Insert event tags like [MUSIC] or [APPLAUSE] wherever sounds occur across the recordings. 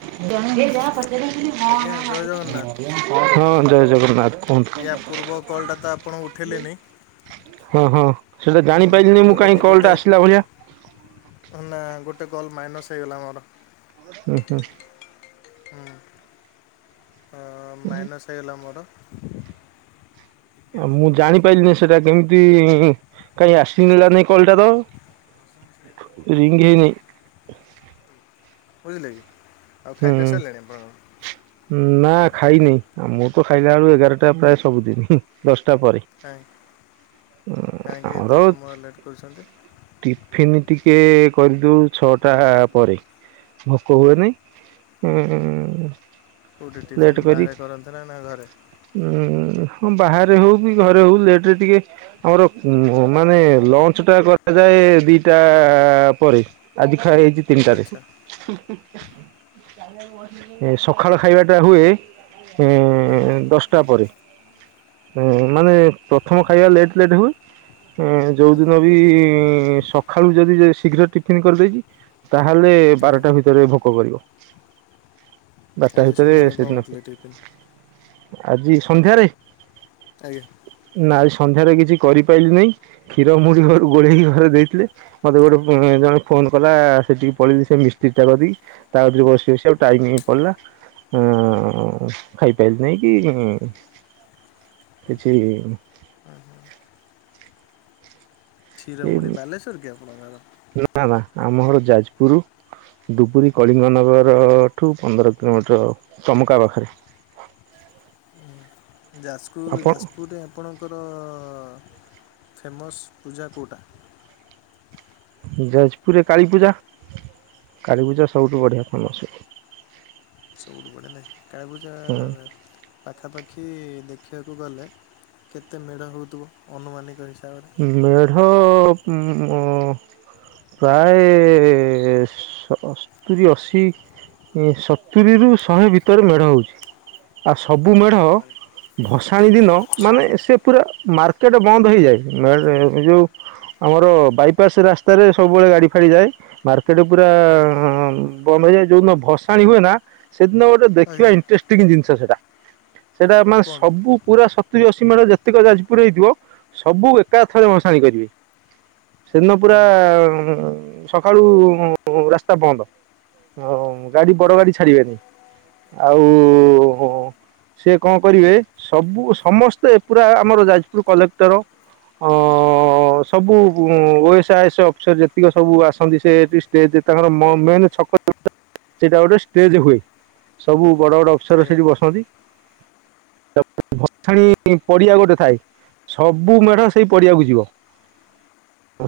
[UNINTELLIGIBLE] ଆଜ୍ଞା ହଁ ଜୟ ଜଗନ୍ନାଥ ଜୟ ଜଗନ୍ନାଥ। କୁହନ୍ତୁ ୟା ପୂର୍ବ କଲ୍ ଟା ତ ଆପଣ ଉଠେଇଲେନି। ହଁ- ହଁ ସେଇଟା ଜାଣିପାରିଲିନି ମୁଁ କାହିଁ ଯେଉଁଟାକି କଲ୍ ଗୋଟେ ଟା ଆସିଲା ଭଳିଆ। ନା ଗୋଟେ କଲ୍ ମାଇନସ୍ ହେଇଗଲା ମୋର। ହୁଁ- ହୁଁ। ହୁଁ। ହଁ ଅଁ ମାଇନସ୍ ହେଇଗଲା ମୋର। ଆଉ ମୁଁ ଜାଣିପାରିଲିନି ସେଟା କେମିତି-ଇ-ଇ-ଇ କାହିଁ ଆସିନେଲାନି କଲ୍ ଟା ତ। ରିଙ୍ଗ୍ ହେଇନି। ବୁଝିଲେ କି ଆଉ ହୁଁ ଖାଇ ପିଆ ସାରିଲାଣି ଆପଣଙ୍କ? ନା ଖାଇନି ମୁ ତ ଖାଇଲା ବେଳୁ ଏଗାରଟା ପ୍ରାୟ ସବୁଦିନ ଦଶଟା ପରେ। କାହିଁ କାହିଁକି ଏତେ ସମୟ ଲେଟ୍ କରୁଛନ୍ତି? ଟିଫନ୍ ଟିକେ କରିଦଉ ଛଅଟା ପରେ ଭୋକ ହୁଏନି। ହୁଁ -ଉଁ- ଉ। କୋଉଠି ଟିଫିନ ବାହାରେ କରନ୍ତି ନା ନା ଘରେ? ଉଁ ହଁ ବାହାରେ ହଉ କି ଘରେ ହଉ ଲେଟ୍ ରେ ଟିକେ। ଆମର ମ-ମାନେ ଲଞ୍ଚ୍ ଟା କରାଯାଏ ଦିଟା ଆଁ- ଆଁ -ଆ ପରେ। ଆଜି ଖାଇଚି ତିନ୍ ଟାରେ ଆଚ୍ଛା ସକାଳ ଖାଇବା ଟା ହୁଏ। ଉଁ ଆଜ୍ଞା -ଉ ଦଶ୍ ଟା ପରେ। ହଁ ମାନେ ପ୍ରଥମ ଖାଇବା ଲେଟ୍ ଲେଟ୍ ହୁଏ। ହଁ ହଁ ଯୋଉଦିନ ବି -ଇ-ଇ-ଇ-ଇ ସକାଳୁ ଯଦି ଶୀଘ୍ର ଟିଫିନ୍ କର୍ ଦେଇଛି। ତାହେଲେ ଆଜ୍ଞା ବାରଟା ଭିତରେ ଭୋକ କରିବ। ବାରଟା ଆଜି ଭିତରେ ସନ୍ଧ୍ୟାବେଳେ କ'ଣ ସେଦିନ କରୁଥିଲେ ଟିଫିନ୍ ଆଜି ସନ୍ଧ୍ୟାରେ। ଆଜ୍ଞା। ନାଆ ସନ୍ଧ୍ୟାରେ କିଛି କରିପାରିଲିନି କ୍ଷୀର ମୁଢ଼ି ଘରୁ ଗୋଳେଇକି ଘରେ ଦେଇଥିଲେ। ମତେ ଗୋଟେ ଜଣେ ଫୋନ୍ କଲା ସେଠିକି ପଳେଇି ସେ ମିସ୍ତ୍ରୀ ଟା କତିକି। ତାରେ କତିରେ ବସି ବସି ଆଉ ଟାଇମ୍ ପଲ୍ ଲା। ହଁ ଖାଇପାରିଲି ନାହିଁ କି କିଛି ଏ କ୍ଷୀରମୁଡ଼ି ବାଲେଶ୍ୱର୍ କି ଆପଣଙ୍କ ର? ନା ନା ଆମ ଘର ଯାଜପୁରୁ। ଦୁବୁରୀ କଳିଙ୍ଗନଗର-ର ଠୁ ପନ୍ଦର କିଲୋମିଟର ଟମକା ପାଖରେ। [UNINTELLIGIBLE] ଯାଜକୁର୍ ଆପଣ ଯାଜପୁରରେ ଆପଣଙ୍କର ଫେମସ୍ ପୂଜା କେଉଁଟା। ଯାଜପୁରରେ କାଳୀପୂଜା କାଳୀପୂଜା ସବୁଠୁ ବଢ଼ିଆ ଫେମସ୍। ସବୁଠୁ ବଢିଆ ଲାଗେ କାଳି ପୂଜା ପାଖାପାଖି ଦେଖିବାକୁ ଗଲେ କେତେ ମେ଼ଢ ହୋଉଥିବ ଅନୁମାନିକ ହିସାବରେ। ମେଢ ଉଁ -ମ ପ୍ରାୟ ଏ-ଏ-ଏ- ସତୁରିୀ ଅଶୀ। ଏ ସତୁରୀରୁ ଶହେ ଭିତରେ ମେଢ଼ ହଉଛି। ଆଉ ସବୁ ମେଢ ବାବାରେ ଏତେ ଭସାଣି ଗୁଡ଼ାଏ? ଦିନ ମାନେ ଆଜ୍ଞା ସେ ପୁରା ମାର୍କେଟ ବନ୍ଦ ହେଇଯାଏ। ମେ ଏ ଯଉ ଆମର ବାଇପାସ୍ ରାସ୍ତାରେ ସବୁବେଳେ ଗାଡ଼ି ଫାଡ଼ିଯାଏ ମାର୍କ ସେଠି ପୁରା-ଆଁ ବନ୍ଦ ହେଇଯାଏ, ଯଉଁଦିନ ଭସାଣି ହୁଏ ନା, ସେଦିନ ଗୋଟେ ଦେଖିବା ଆଜ୍ଞା ଇଣ୍ଟରେଷ୍ଟ ସେତିକି ଜିନିଷ ସେଟା। ସେଇଟା ମାନେ କୁହନ୍ତୁ ସବୁ ପୁରା ସତୁରୀ ଅଶୀ ମେଢ ଯେତେକ ଯାଜପୁରରେ ହେଇଥିବ। ସବୁ ଏକାଥରେ ଭସାଣି କରିବେ। ସେଦିନ ହଁ ପୁରା ହଁ ସକାଳୁ-ଉଁ ରାସ୍ତା ବନ୍ଦ। ଗାଡ଼ି ବଡ଼ ଆଜ୍ଞା ଗାଡ଼ି ଛାଡ଼ିବେନି। ଆଉ-ଉଁ ସିଏ କଣ କରିବେ? ସବୁ ସମସ୍ତେ ପୁରା ଆମର ଯାଜପୁର କଲେକ୍ଟର ହଁ-ଅଁ। ହଁ ସବୁ-ଉଁ ଓଏସ୍ ଆଇଏସ୍ ଅଫିସର ଯେତିକି ସବୁ ଆସନ୍ତି, ସେଏଠି ଷ୍ଟେଜ୍ ତାଙ୍କର ମ-ମେନ୍ ଛକ। ସେଇଟା ଗୋଟେ ଷ୍ଟେଜ୍ ହୁଏ। ସବୁ ବଡ଼ ବଡ଼ ଅଫସର ଆଜ୍ଞା ସେଠି ବସନ୍ତି। ଭାଥାଣୀ ପଡ଼ିଆ ଗୋଟେ ଥାଏ। ସବ୍ ବୁ ମେଢ ସେଇ ପଡ଼ିଆକୁ ଯିବ।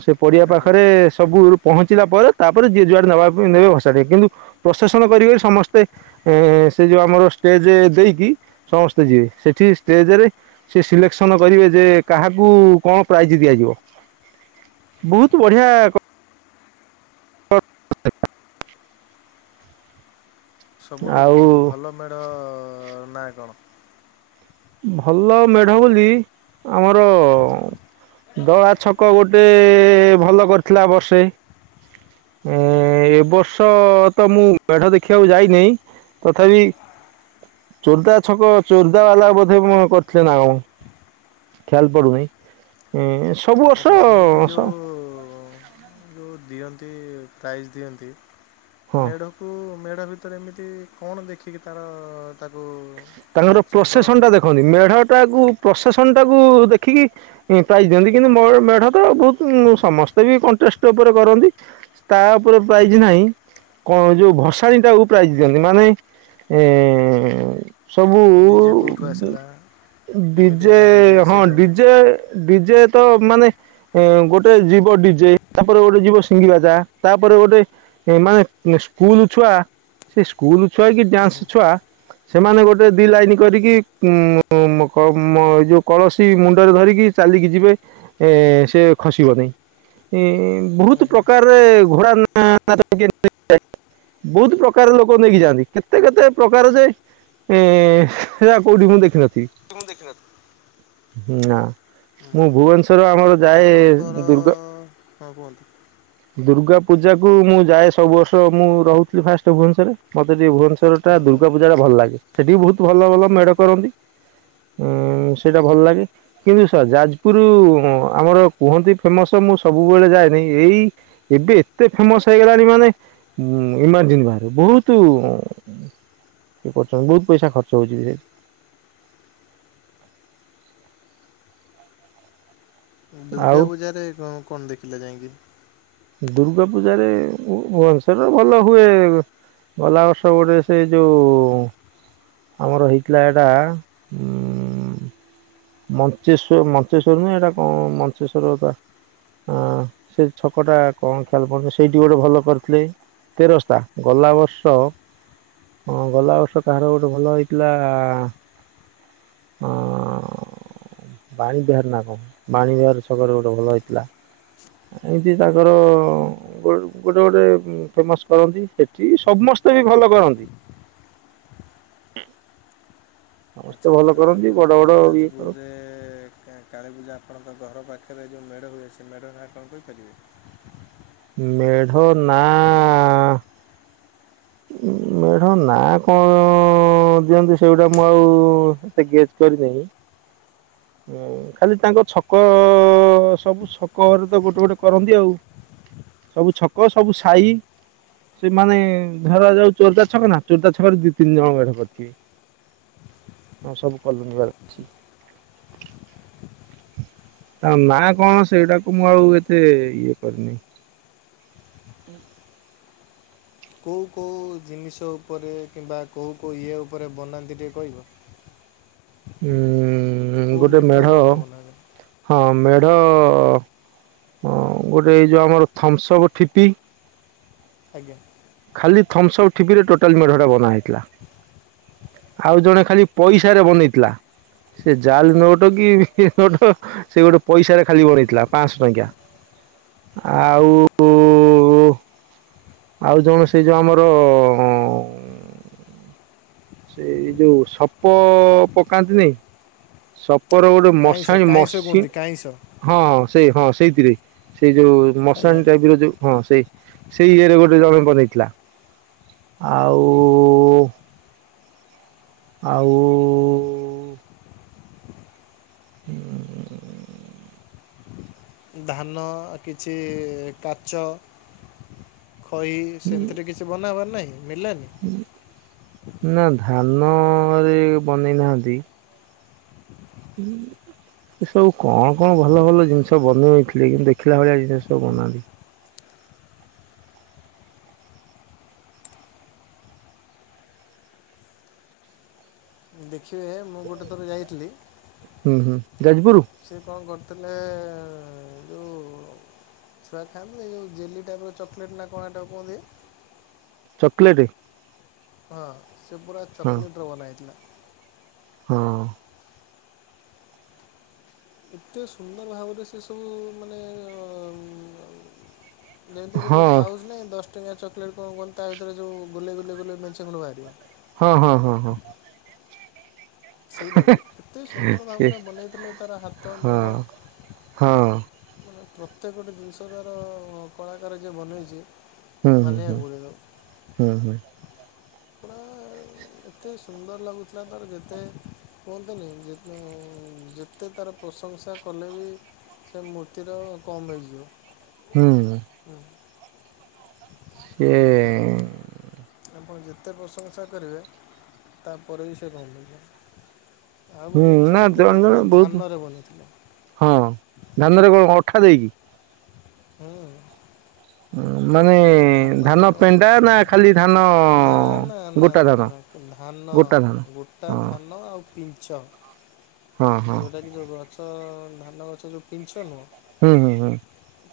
ସେ ପଡ଼ିଆ ଆଜ୍ଞା। ପାଖରେ ସବୁ ରୁ ପହଞ୍ଚିଲା ପରେ, ତାପରେ ଯିଏ ଯୁଆଡ଼େ ନେବା ପାଇଁ ନେବେ ଭସାଡି କିନ୍ତୁ, ପ୍ରସେସନ କରିବେ ସମସ୍ତେ। ଏଁ ସେ ଯୋଉ ଆମର ଷ୍ଟେଜ୍ ଦେଇକି ସମସ୍ତେ ଯିବେ। ସେଠି ଷ୍ଟେଜ୍ ରେ ସେ ସିଲେକ୍ସନ୍ କରିବେ ଯେ କାହାକୁ କଣ ପ୍ରାଇଜ ଦିଆଯିବ? ବହୁତ ବଢିଆ କ [INAUDIBLE] ସବୁଠୁ ଆଉ ଭଲ ମେ଼ଢ-ଅ ନାଁ କଣ? ଭଲ ମେଢ ବୋଲି ଆମର-ଅଁ ଦଳା ଛକ ଗୋଟେ-ଏ ଭଲ କରିଥିଲା ବର୍ଷେ। ଏଁ -ଏବର୍ଷ ତ ମୁଁ ମେଢ ଦେଖିବାକୁ ଯାଇନେଇଁ। ତଥାପି, ଚୋରଦା ଛକ ଚୋରଦା ବାଲା ବ ହେମ କରିଥିଲେ ନା କଣ? ଖ୍ୟାଲ୍ ପଡୁନେଇଁ। ଏଁ ସବୁ ଆଚ୍ଛା ବର୍ଷ ସ ଯଉ ଦିଅନ୍ତି, ପ୍ରାଇଜ୍ ଦିଅନ୍ତି ହଁ ମେଢ଼ କୁ ମେଢ଼ ଭିତରେ ଏମିତି କଣ ଦେଖିକି ତାର-ଅ ତାକୁ-ଉ ସିଲେକ୍ସନ୍ କରନ୍ତି। ଖନ୍ତି, ମେଢ଼ଟାକୁ ପ୍ରଶାସନଟାକୁ ଦେଖିକି ପାଇଜ୍ ଦିଅନ୍ତି କିନ୍ତୁ ମ-ମେଢ ଟା ବହୁତ ସମସ୍ତେ ବି କଣ୍ଟେଷ୍ଟ ଉପରେ କରନ୍ତି। ତା' ଉପରେ ପ୍ରାଇଜ୍ ନାହିଁ। କଣ ଯୋଉ ଭସାଣି ଟାକୁ ପ୍ରାଇଜ ଦିଅନ୍ତି? ମାନେ ଏ-ଏଁ ସବୁ-ଉଁ ଡିଜେ କେଉଁଠୁ ଆସିଲା କେମିତିକା ଡିଜେ ତା ହଁ, ସେଇଟାକୁ ନେଇ ଡିଜେ ଡିଜେ ତ ମାନେ ଏଁ ଗୋଟେ ଯିବ ଡିଜେ, ତା'ପରେ ଗୋଟେ ଯିବ ସିଙ୍ଗିିବାଜା, ତାପରେ ଗୋଟେ ଏ ମାନେ ସ୍କୁଲ ଛୁଆ, ସେ ସ୍କୁଲ୍ ଛୁଆ କି ହୁଁ ହୁଁ ଡ୍ୟାନ୍ସ ଛୁଆ ସେମାନେ ଗୋଟେ ଦି ଲାଇନି କରିକି ଉଁ -ମ-କ-ମ ଏଇ କଳସୀ ମୁଣ୍ଡରେ ଧରିକି ଚାଲିକି ଯିବେ, ଏଁ ସେ ଖସିବନି ଇଁ ହୁଁ ବହୁତ ହୁଁ। ପ୍ରକାରରେ ଘୋଡ଼ା ନା [INAUDIBLE] ବହୁତ ପ୍ରକାର ଲୋକ ନେଇକି ଯାଆନ୍ତି। କେତେ କେତେ ପ୍ରକାର ଯେ ଏଁ ହେଁ କୋଉଠି ମୁଁ ଦେଖିନଥିବି? କି ମୁଁ ଦେଖିନଥ୍ ନା ମୁଁ ଭୁବନେଶ୍ଵର ଆମର ଯାଏ ଆପଣଙ୍କର ଦୁର୍ଗା ହବ ଦୁର୍ଗା ପୂଜା କୁ ମୁଁ ଯାଏ ସବୁ ବର୍ଷ ମୁଁ ରହୁଥିଲି ଫାଷ୍ଟ ଭୁବନେଶ୍ୱରେ ମତେ ଟିକେ ଭୁବନେଶ୍ୱର ଈଵର ଟା ହୁଁ ହୁଁ। ଦୁର୍ଗା ପୂଜା ଟା ଭଲ ଲାଗେ ସେଠି ବହୁତ ଭଲ ଭଲ ମେଢ କରନ୍ତି। ଉଁ ସେଇଟା ଭଲ ଲାଗେ। କିନ୍ତୁ ସ ଯାଜପୁର ଆମର କୁହନ୍ତି ଫେମସ ମୁଁ ସବୁବେଳେ ଯାଏନି ଏଇ ଏବେ ଏତେ ଫେମସ ହେଇଗଲାଣି ମାନେ ଇମାଜିନ୍ ବାହାରେ ବହୁତ କିଏ କରୁଛନ୍ତି ବହୁତ ପଇସା ଖଚ୍ଚ ହେଉଛି ଯେ। ଦୁର୍ଗା ଆଉ ପୂଜାରେ କଣ ଦେଖିଲେ ଯାଇକି? ଦୁର୍ଗା ପୂଜାରେ ଭୁବନେଶ୍ୱର ରେ ଭଲ ହୁଏ। ଗଲା ବର୍ଷ ଗୋଟେ ସେ ଯୋଉ ଆମର ହେଇଥିଲା ଏଇଟା ଉ ମଞ୍ଚେଶ୍ୱର ମଞ୍ଚେଶ୍ଵର ନୁଁ ଏଇଟା କଣ ମଞ୍ଚେଶ୍ଵରଟା। ଆ ସେ ଛ ପୋକଟା କଣ ଖଆଲ ପ ସେଇଠି ଗୋଟେ ଭଲ କରିଥିଲେ ତେରସତା ଗଲା ବର୍ଷ ହଁ ଗଲା ବର୍ଷ କାହାର ଗୋଟେ ଭଲ ହେଇଥିଲା। ହଁ ବାଣୀ ବିହାର ନା କଣ ବାଣୀ ବିହାର ଛୋକରେ ଗୋଟେ ଭଲ ହେଇଥିଲା ଏ ଯଦି ତାଙ୍କର ଗୋଟେ ଗୋଟେ ଫେମସ କରନ୍ତି ସେଠି ସମସ୍ତେ ବି ଭଲ କରନ୍ତି। [INAUDIBLE] ସମସ୍ତେ ଭଲ କରନ୍ତି। ବଡ଼ ବଡ଼ ଇଏ କରନ୍ତି ଯାଜୀପୁରରେ କାଳୀପୁଜା ଆପଣଙ୍କ ଘର ପାଖରେ ଯେଉଁ ମେଢ ହୁଏ ସେ ମଢ଼ ନାଁ କଣ କହିପାରିବେ। ମେଢ ନା [INAUDIBLE] ମେଢ ନା କଣ ଦିଅନ୍ତି ସେଗୁଡା ମୁଁ ଆଉ ଏତେ ଗେସ୍ କରିନାହି। [INAUDIBLE] [INAUDIBLE] ଖାଲି ତାଙ୍କ ଛକ ସବୁ ଛକରେ ତ ଗୋଟେ ଗୋଟେ କରନ୍ତି ଆଉ ସବୁ ଛକ ସବୁ ସାଇ ସେମାନେ ଧର ଯାଉ ଚୋରତା ଛକ ନା ଚୋରତା ଛକରେ ଦି ତିନି ଜଣ ମେଢ଼ କରି ଥିବେ। ହଁ ସବୁ କଲାନିବାଲା। ତା ନା କଣ ସେଇଟାକୁ ମୁଁ ଆଉ ଏତେ ଇଏ କରିନି। [INAUDIBLE] କୋଉ କୋଉ କୋଉ ଜିନିଷ ଉପରେ କିମ୍ବା କୋଉ କୋଉ ଇଏ ଉପରେ ବନାନ୍ତି ଟିକଏ କହିବ। ଉ କୋଉ ଗୋଟେ ମେଢ। ମେଟେରିଆଲ୍ ଉପରେ ବନାଯାଏ ହଁ ମେଢ ଗୋଟେ ଏଇ ଯଉ ଆମର ଥମ୍ସଅପ୍ ଠିପି ଆଜ୍ଞା। ଖାଲି ଥମସପ। ଠିପି ରେ ଟୋଟାଲେ ମେଢଟା ବନା ହେଇଥିଲା। ଆଉ ଜଣେ ଖାଲି ପଇସାରେ ବନେଇଥିଲା। ସେ ଜାଲ ନୋଟ୍ କି ନଟ ସେ ଗୋଟେ ପଇସାରେ ଖାଲି ବଣେଇଥିଲା ପାଞ୍ଚଶହ ଟଙ୍କିଆ ଆଉ ଆଉ ଜଣେ ସେଇ ଯୋଉ ଆମର ସେଇ ଯୋଉ ସପ ପକାନ୍ତିନେଇଁ ସପ୍ ଉପରେ ଗୋଟେ କାଇଁସ ମଶାଣି କାଇଁସ ମସି କୁହନ୍ତି କାଇଁସ ହଁଁ ସେଇ ହଁ ସେଇଥିରେ ସେଇ ଯୋଉ ଆଜ୍ଞା। ମଶାଣି ଟାଇପ୍ର ଯୋଉ ହଁ ସେଇ ସେଇ ଇଏରେ ଗୋଟେ ଜଣେ ବନେଇଥିଲା ଆଉ ଆଉ [INAUDIBLE] ଧାନ କିଛି କାଚ ଖଇ ସେମ୍ତିରେ କି ଛି ବନା ହବାର ନାଇଁ ମିଳିଲାନି। ନା ଧାନରେ ବନେଇନାହାଁନ୍ତି। [INAUDIBLE] ସେ ସବୁ କଣ କଣ ଭଲ ଭଲ ଜିନ୍ଷ ବନେଇଥିଲେ କିନ୍ତୁ ଦେଖିଲା ଭଳିଆ ଜିନ୍ଷ ସବୁ ବନାନ୍ତି। ଦେଖିବେ ମୁଁ ଗୋଟେ ଥର ଯାଇଥିଲି। ହୁଁ ହୁଁ ଯାଜପୁରୁ। ସିଏ କଁ କରିଥିଲେ ଯୋଉ ଛୁଆ ଖାଆନ୍ତି ନେଇଁ ହେଇ ଯୋଉ ଜେଲି ଟାଇପ୍ର ଚକଲେଟ୍ ନା କଣ ହେଟାକୁ କୁଅନ୍ତି? ଚକଲେଟେ? ହଁ ସେ ପୁରା ହଁ ଚକଲେଟ୍ ରେ ବନା ହେଇଥିଲା। ହଁ। ଏତେ ସୁନ୍ଦର ଭାବରେ ସେ ସବୁ ମାନେ ଅଁ ମ୍ ଯେମିତି ଗୋଟେ ପାଉଜ୍ ନାହିଁ ଦଶ୍ ଟଙ୍କିଆ ଚକଲେଟ୍ କଁ କୂଅନ୍ତି ତା ଭିତରେ ଯୋଉ ଗୋଲେଇ ଗୋଲେଇ ଗୋଲେଇ ମେଞ୍ଚେ ଖଣ୍ଡ ବାହାରିବ। ହଁ ହଁ ହଁ ହଁ। ସେଇଟାକୁ ଏତେ ସୁନ୍ଦର ସେ ଭାବରେ ବନେଇଥିଲେ ତାର ହାତ ହଁ ମୁହଁ ହଁ ମାନେ ପ୍ରତ୍ୟେକ ଗୋଟେ ଜିନ୍ଷ ତାର କଳାକାର ଯିଏ ବନେଇଛି ହୁଁ ହୁଁ ହୁଁ ମାନିବାକୁ ପଡ଼ିବ ହୁଁ ହୁଁ। ପୁରା ଏତେ ସୁନ୍ଦର ଲାଗୁଥିଲା ତାର ଯେତେ କୁହନ୍ତିନେଇଁ ଯେ ଉଁ-ଉଁ-ଯେତେ ତାର ପ୍ରଶଂସା କଲେ ବି ସେ ମୂର୍ତ୍ତିର କମ୍ ହେଇଯିବ। ହୁଁଉଁ। ହୁଁ, ସିଏ ଆପଣ ଯେତେ ପ୍ରଶଂସା କରିବେ ତାପରେ ବି ସେ କମ୍ ହେଇଯିବ। ଆଉ ହୁଁ ଗୋଟେ ଜିନ୍ଷ ନା ମୁଁ ଜଣେ ଜଣେ ଦେଖେଇଥିଲି ବହୁତ ଧାନରେ ବନିଇଥିଲେ। ହଁ ଧାନରେ କଣ ଅଠା ଦେଇକି? ହୁଁ। ମାନେ ଗୋଟେ ଗୋଟେ ଧାନ ପେଣ୍ଡା ନା ଖାଲି ଧାନ ନା ନା ନା ଗୋଟା ନା ଧାନ ନା ନା ଧାନ ଗୋଟା ଧାନ ଗୋଟା ହଁ ଧାନ ଆଉ ପିଞ୍ଚ। ହଁ ହଁ। ଯୋଉ ଗଛ ଧାନ ଗଛ ଯୋଉ ପିନ୍ଛ ନୁହଁ? ହୁଁ ହୁଁ ହୁଁ।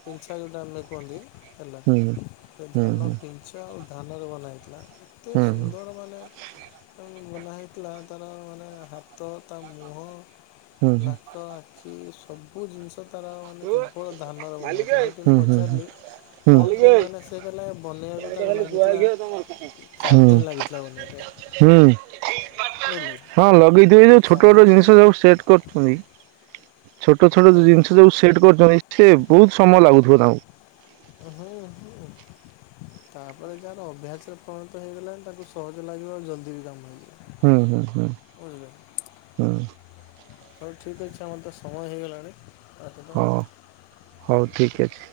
ପିନ୍ଛା ଯୋଉଟା ଆମେ କୁହନ୍ତି ହେଲା ସେଇ ହୁଁ ହୁଁ ଧାନ ହୁଁ ପିନ୍ଛ୍ କୁଟା ଆଉ ଧାନ ରେ ବନା ହେଇଥିଲା ଏତେ ହୁଁ ହୁଁ ସୁନ୍ଦର ମାନେ ତାଙ୍କୁ ବନା ହେଇଥିଲା ତାର ମାନେ ହାତ ତା ମୁହଁ। ହୁଁ ହୁଁ ନାକ ଆଖି ସବୁ ଜିନ୍ଷ ତାର ମାନେ କେବଳ ଧାନରେ ବନାହେଇଥିଲା ସେଠି ମୁଁ ହୁଁ ହୁଁ ପଚାରିଲି ହୁଁ କଣ କେମିତି କଲେ ସେ କଇଲା ବନେଇଆକୁ ତାକୁ ଲାଗିଥିଲା ଚାର୍ ହୁଁ ଦିନ୍ ଲାଗିଥିଲା ବନେଇଆ ପାଇଁ। ହୁଁ ବୁଝିଲେ ହଁ ଲଗେଇଥିବେ ଏ ଯୋଉ ଛୋଟ ଚାରି ଛୋଟ ଦିନ ଜିନିଷ କେ ସବୁ ସେଟ୍ କରୁ [UNINTELLIGIBLE] ଛୋଟ ଛୋଟ ଆଜ୍ଞା ଜିନିଷ ଯୋଉ ସେଟ୍ କରୁଛନ୍ତି। ସେ ବହୁତ ସମୟ ଲାଗୁଥିବ ତାଙ୍କୁ। [UNINTELLIGIBLE] ତାପରେ ଯାହାର ଅଭ୍ୟାସରେ ପ୍ରରିଣତ ହେଇଗଲାଣି। ତାକୁ ସହଜ ଲାଗିବ ଆଉ ଜଲଦି ବି କାମ ହେଇଯିବ। ହୁଁ ହୁଁ ହୁଁ ବୁଝିଲେ ହୁଁ। ହଉ ଠିକ୍ ଅଛି ଆମର ତ ସମୟ ହେଇଗଲାଣି। ତେଣୁ ହଉ ହଉ ଠିକ୍ ଅଛି।